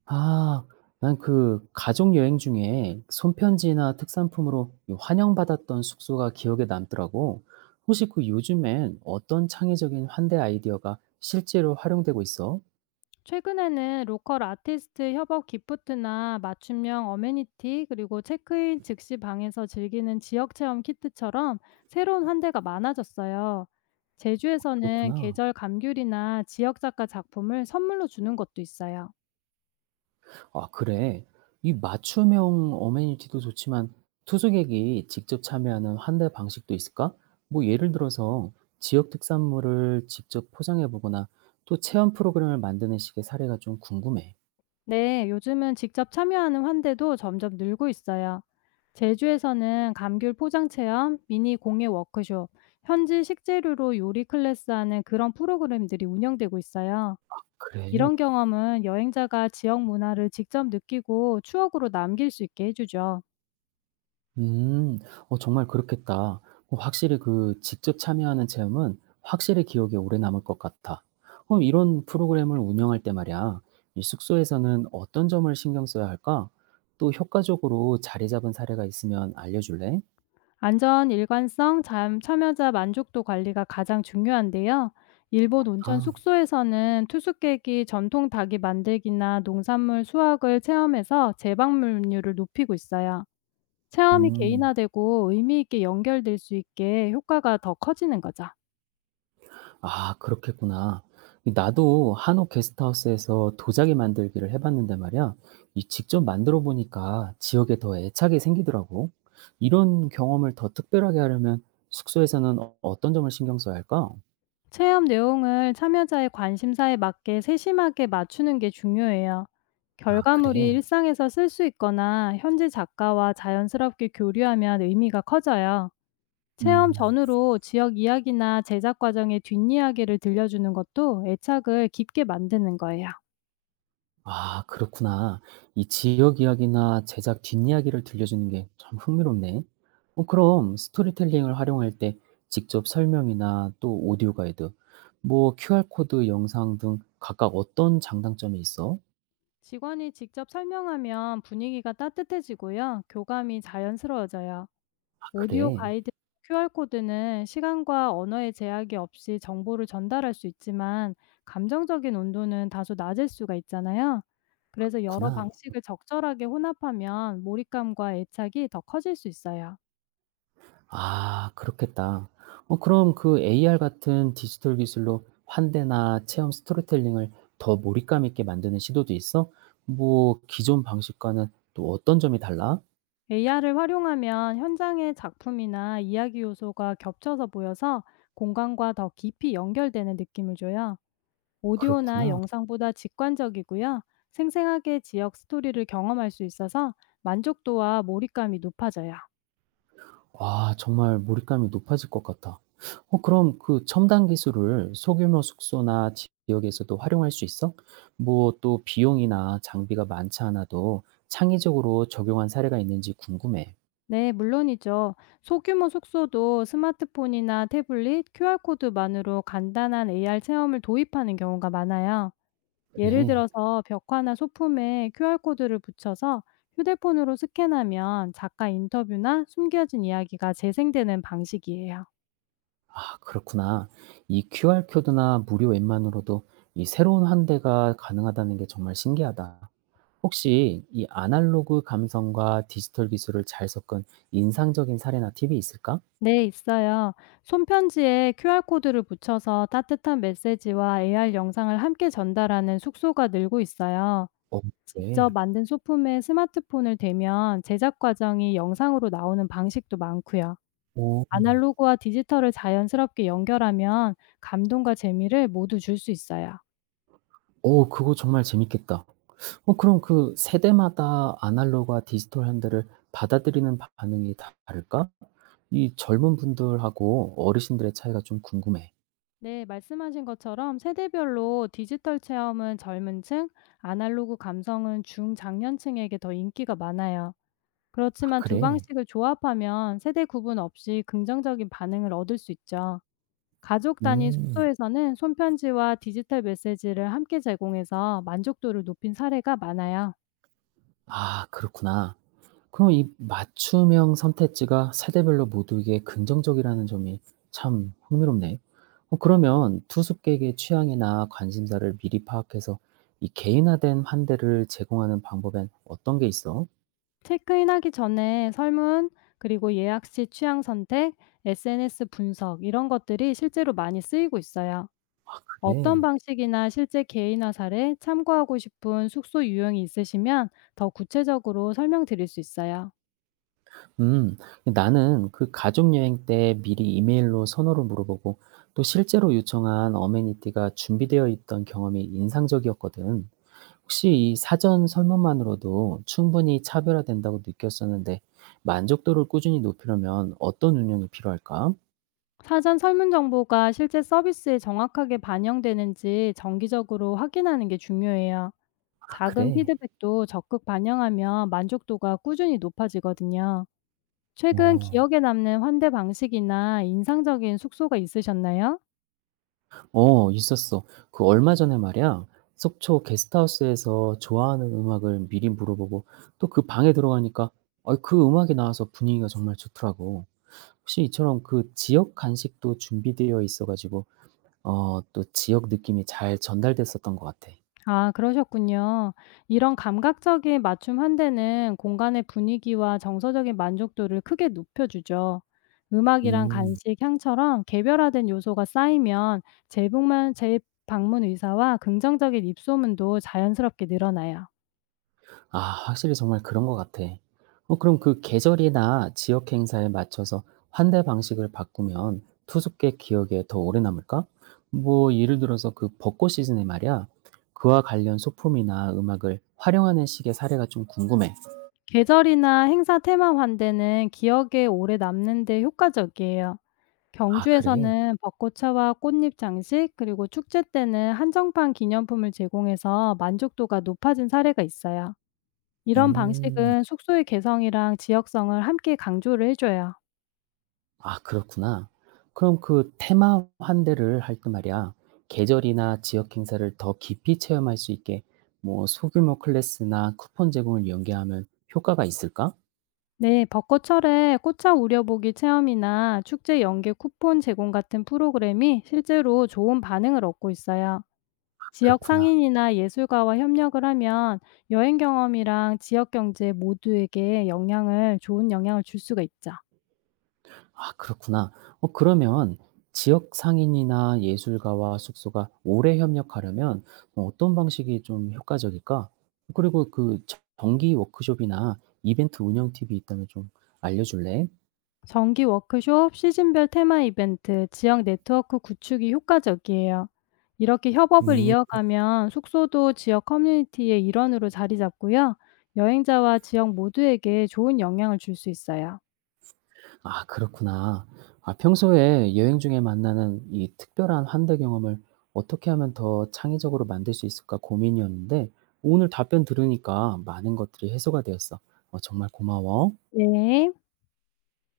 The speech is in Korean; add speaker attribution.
Speaker 1: 아. 난 그 가족 여행 중에 손편지나 특산품으로 이 환영받았던 숙소가 기억에 남더라고. 혹시 그 요즘엔 어떤 창의적인 환대 아이디어가 실제로 활용되고 있어?
Speaker 2: 최근에는 로컬 아티스트 협업 기프트나 맞춤형 어메니티 그리고 체크인 즉시 방에서 즐기는 지역 체험 키트처럼 새로운 환대가 많아졌어요. 제주에서는
Speaker 1: 그렇구나.
Speaker 2: 계절 감귤이나 지역 작가 작품을 선물로 주는 것도 있어요.
Speaker 1: 아, 그래. 이 맞춤형 어메니티도 좋지만 투숙객이 직접 참여하는 환대 방식도 있을까? 뭐 예를 들어서 지역 특산물을 직접 포장해 보거나 또 체험 프로그램을 만드는 식의 사례가 좀 궁금해.
Speaker 2: 네, 요즘은 직접 참여하는 환대도 점점 늘고 있어요. 제주에서는 감귤 포장 체험, 미니 공예 워크숍, 현지 식재료로 요리 클래스 하는 그런 프로그램들이 운영되고 있어요.
Speaker 1: 그래.
Speaker 2: 이런 경험은 여행자가 지역 문화를 직접 느끼고 추억으로 남길 수 있게 해주죠.
Speaker 1: 음. 어 정말 그렇겠다. 어 확실히 그 직접 참여하는 체험은 확실히 기억에 오래 남을 것 같아. 그럼 이런 프로그램을 운영할 때 말이야, 이 숙소에서는 어떤 점을 신경 써야 할까? 또 효과적으로 자리 잡은 사례가 있으면 알려줄래?
Speaker 2: 안전, 일관성, 잠, 참여자 만족도 관리가 가장 중요한데요. 일본 온천
Speaker 1: 아.
Speaker 2: 숙소에서는 투숙객이 전통 닭이 만들기나 농산물 수확을 체험해서 재방문율을 높이고 있어요. 체험이
Speaker 1: 음.
Speaker 2: 개인화되고 의미 있게 연결될 수 있게 효과가 더 커지는 거죠.
Speaker 1: 아 그렇겠구나. 나도 한옥 게스트하우스에서 도자기 만들기를 해 봤는데 말이야. 이 직접 만들어 보니까 지역에 더 애착이 생기더라고. 이런 경험을 더 특별하게 하려면 숙소에서는 어떤 점을 신경 써야 할까?
Speaker 2: 체험 내용을 참여자의 관심사에 맞게 세심하게 맞추는 게 중요해요.
Speaker 1: 아
Speaker 2: 결과물이
Speaker 1: 그래.
Speaker 2: 일상에서 쓸 수 있거나 현지 작가와 자연스럽게 교류하면 의미가 커져요. 체험
Speaker 1: 음.
Speaker 2: 전후로 지역 이야기나 제작 과정의 뒷이야기를 들려주는 것도 애착을 깊게 만드는 거예요.
Speaker 1: 아 그렇구나. 이 지역 이야기나 제작 뒷이야기를 들려주는 게 참 흥미롭네. 어 그럼 스토리텔링을 활용할 때 직접 설명이나 또 오디오 가이드, 뭐 QR 코드 영상 등 각각 어떤 장단점이 있어?
Speaker 2: 직원이 직접 설명하면 분위기가 따뜻해지고요. 교감이 자연스러워져요.
Speaker 1: 아
Speaker 2: 오디오
Speaker 1: 그래.
Speaker 2: 가이드 QR 코드는 시간과 언어의 제약이 없이 정보를 전달할 수 있지만 감정적인 온도는 다소 낮을 수가 있잖아요. 그래서 여러
Speaker 1: 그렇구나.
Speaker 2: 방식을 적절하게 혼합하면 몰입감과 애착이 더 커질 수 있어요.
Speaker 1: 아 그렇겠다. 어 그럼 그 AR 같은 디지털 기술로 환대나 체험 스토리텔링을 더 몰입감 있게 만드는 시도도 있어? 뭐 기존 방식과는 또 어떤 점이 달라?
Speaker 2: AR을 활용하면 현장의 작품이나 이야기 요소가 겹쳐서 보여서 공간과 더 깊이 연결되는 느낌을 줘요. 오디오나
Speaker 1: 그렇구나.
Speaker 2: 영상보다 직관적이고요. 생생하게 지역 스토리를 경험할 수 있어서 만족도와 몰입감이 높아져요.
Speaker 1: 와 정말 몰입감이 높아질 것 같아. 어 그럼 그 첨단 기술을 소규모 숙소나 지역에서도 활용할 수 있어? 뭐 또 비용이나 장비가 많지 않아도 창의적으로 적용한 사례가 있는지 궁금해.
Speaker 2: 네, 물론이죠. 소규모 숙소도 스마트폰이나 태블릿, QR코드만으로 간단한 AR 체험을 도입하는 경우가 많아요. 예를
Speaker 1: 그래.
Speaker 2: 들어서 벽화나 소품에 QR코드를 붙여서 휴대폰으로 스캔하면 작가 인터뷰나 숨겨진 이야기가 재생되는 방식이에요.
Speaker 1: 아 그렇구나. 이 QR 코드나 무료 앱만으로도 이 새로운 환대가 가능하다는 게 정말 신기하다. 혹시 이 아날로그 감성과 디지털 기술을 잘 섞은 인상적인 사례나 팁이 있을까?
Speaker 2: 네, 있어요. 손편지에 QR코드를 붙여서 따뜻한 메시지와 AR 영상을 함께 전달하는 숙소가 늘고 있어요.
Speaker 1: 어 그래.
Speaker 2: 직접 만든 소품에 스마트폰을 대면 제작 과정이 영상으로 나오는 방식도 많고요.
Speaker 1: 어.
Speaker 2: 아날로그와 디지털을 자연스럽게 연결하면 감동과 재미를 모두 줄 수 있어요.
Speaker 1: 어 그거 정말 재밌겠다. 어 그럼 그 세대마다 아날로그와 디지털 현대를 받아들이는 반응이 다를까? 이 젊은 분들하고 어르신들의 차이가 좀 궁금해.
Speaker 2: 네, 말씀하신 것처럼 세대별로 디지털 체험은 젊은 층, 아날로그 감성은 중장년층에게 더 인기가 많아요.
Speaker 1: 아
Speaker 2: 그렇지만 두
Speaker 1: 그래?
Speaker 2: 방식을 조합하면 세대 구분 없이 긍정적인 반응을 얻을 수 있죠. 가족 단위
Speaker 1: 음.
Speaker 2: 숙소에서는 손편지와 디지털 메시지를 함께 제공해서 만족도를 높인 사례가 많아요.
Speaker 1: 아 그렇구나. 그럼 이 맞춤형 선택지가 세대별로 모두에게 긍정적이라는 점이 참 흥미롭네. 어 그러면 투숙객의 취향이나 관심사를 미리 파악해서 이 개인화된 환대를 제공하는 방법엔 어떤 게 있어?
Speaker 2: 체크인하기 전에 설문, 그리고 예약 시 취향 선택, SNS 분석 이런 것들이 실제로 많이 쓰이고 있어요. 어떤
Speaker 1: 그래.
Speaker 2: 방식이나 실제 개인화 사례, 참고하고 싶은 숙소 유형이 있으시면 더 구체적으로 설명드릴 수 있어요.
Speaker 1: 음. 나는 그 가족 여행 때 미리 이메일로 선호를 물어보고 또 실제로 요청한 어메니티가 준비되어 있던 경험이 인상적이었거든. 혹시 이 사전 설문만으로도 충분히 차별화된다고 느꼈었는데 만족도를 꾸준히 높이려면 어떤 운영이 필요할까?
Speaker 2: 사전 설문 정보가 실제 서비스에 정확하게 반영되는지 정기적으로 확인하는 게 중요해요.
Speaker 1: 아
Speaker 2: 작은
Speaker 1: 그래?
Speaker 2: 피드백도 적극 반영하면 만족도가 꾸준히 높아지거든요. 최근
Speaker 1: 어.
Speaker 2: 기억에 남는 환대 방식이나 인상적인 숙소가 있으셨나요?
Speaker 1: 어 있었어. 그 얼마 전에 말이야. 속초 게스트하우스에서 좋아하는 음악을 미리 물어보고 또 그 방에 들어가니까 어, 그 음악이 나와서 분위기가 정말 좋더라고. 혹시 이처럼 그 지역 간식도 준비되어 있어 가지고 어 또 지역 느낌이 잘 전달됐었던 것 같아.
Speaker 2: 아, 그러셨군요. 이런 감각적인 맞춤 환대는 공간의 분위기와 정서적인 만족도를 크게 높여주죠. 음악이랑
Speaker 1: 음.
Speaker 2: 간식, 향처럼 개별화된 요소가 쌓이면 재방문 의사와 긍정적인 입소문도 자연스럽게 늘어나요.
Speaker 1: 아 확실히 정말 그런 것 같아. 어 그럼 그 계절이나 지역 행사에 맞춰서 환대 방식을 바꾸면 투숙객 기억에 더 오래 남을까? 뭐 예를 들어서 그 벚꽃 시즌에 말이야. 그와 관련 소품이나 음악을 활용하는 식의 사례가 좀 궁금해.
Speaker 2: 계절이나 행사 테마 환대는 기억에 오래 남는 데 효과적이에요.
Speaker 1: 아 그래?
Speaker 2: 경주에서는 벚꽃차와 꽃잎 장식, 그리고 축제 때는 한정판 기념품을 제공해서 만족도가 높아진 사례가 있어요. 이런
Speaker 1: 음.
Speaker 2: 방식은 숙소의 개성이랑 지역성을 함께 강조를 해줘요.
Speaker 1: 아 그렇구나. 그럼 그 테마 환대를 할 때 말이야. 계절이나 지역 행사를 더 깊이 체험할 수 있게 뭐 소규모 클래스나 쿠폰 제공을 연계하면 효과가 있을까?
Speaker 2: 네, 벚꽃철에 꽃차 우려보기 체험이나 축제 연계 쿠폰 제공 같은 프로그램이 실제로 좋은 반응을 얻고 있어요. 지역
Speaker 1: 그렇구나.
Speaker 2: 상인이나 예술가와 협력을 하면 여행 경험이랑 지역 경제 모두에게 좋은 영향을 줄 수가 있죠.
Speaker 1: 아 그렇구나. 어 그러면 지역 상인이나 예술가와 숙소가 오래 협력하려면 어떤 방식이 좀 효과적일까? 그리고 그 정 정기 워크숍이나 이벤트 운영 팁이 있다면 좀 알려 줄래?
Speaker 2: 정기 워크숍, 시즌별 테마 이벤트, 지역 네트워크 구축이 효과적이에요. 이렇게 협업을
Speaker 1: 음.
Speaker 2: 이어가면 숙소도 지역 커뮤니티의 일원으로 자리 잡고요. 여행자와 지역 모두에게 좋은 영향을 줄 수 있어요.
Speaker 1: 아 그렇구나. 아 평소에 여행 중에 만나는 이 특별한 환대 경험을 어떻게 하면 더 창의적으로 만들 수 있을까 고민이었는데 오늘 답변 들으니까 많은 것들이 해소가 되었어. 어 정말 고마워.
Speaker 2: 네.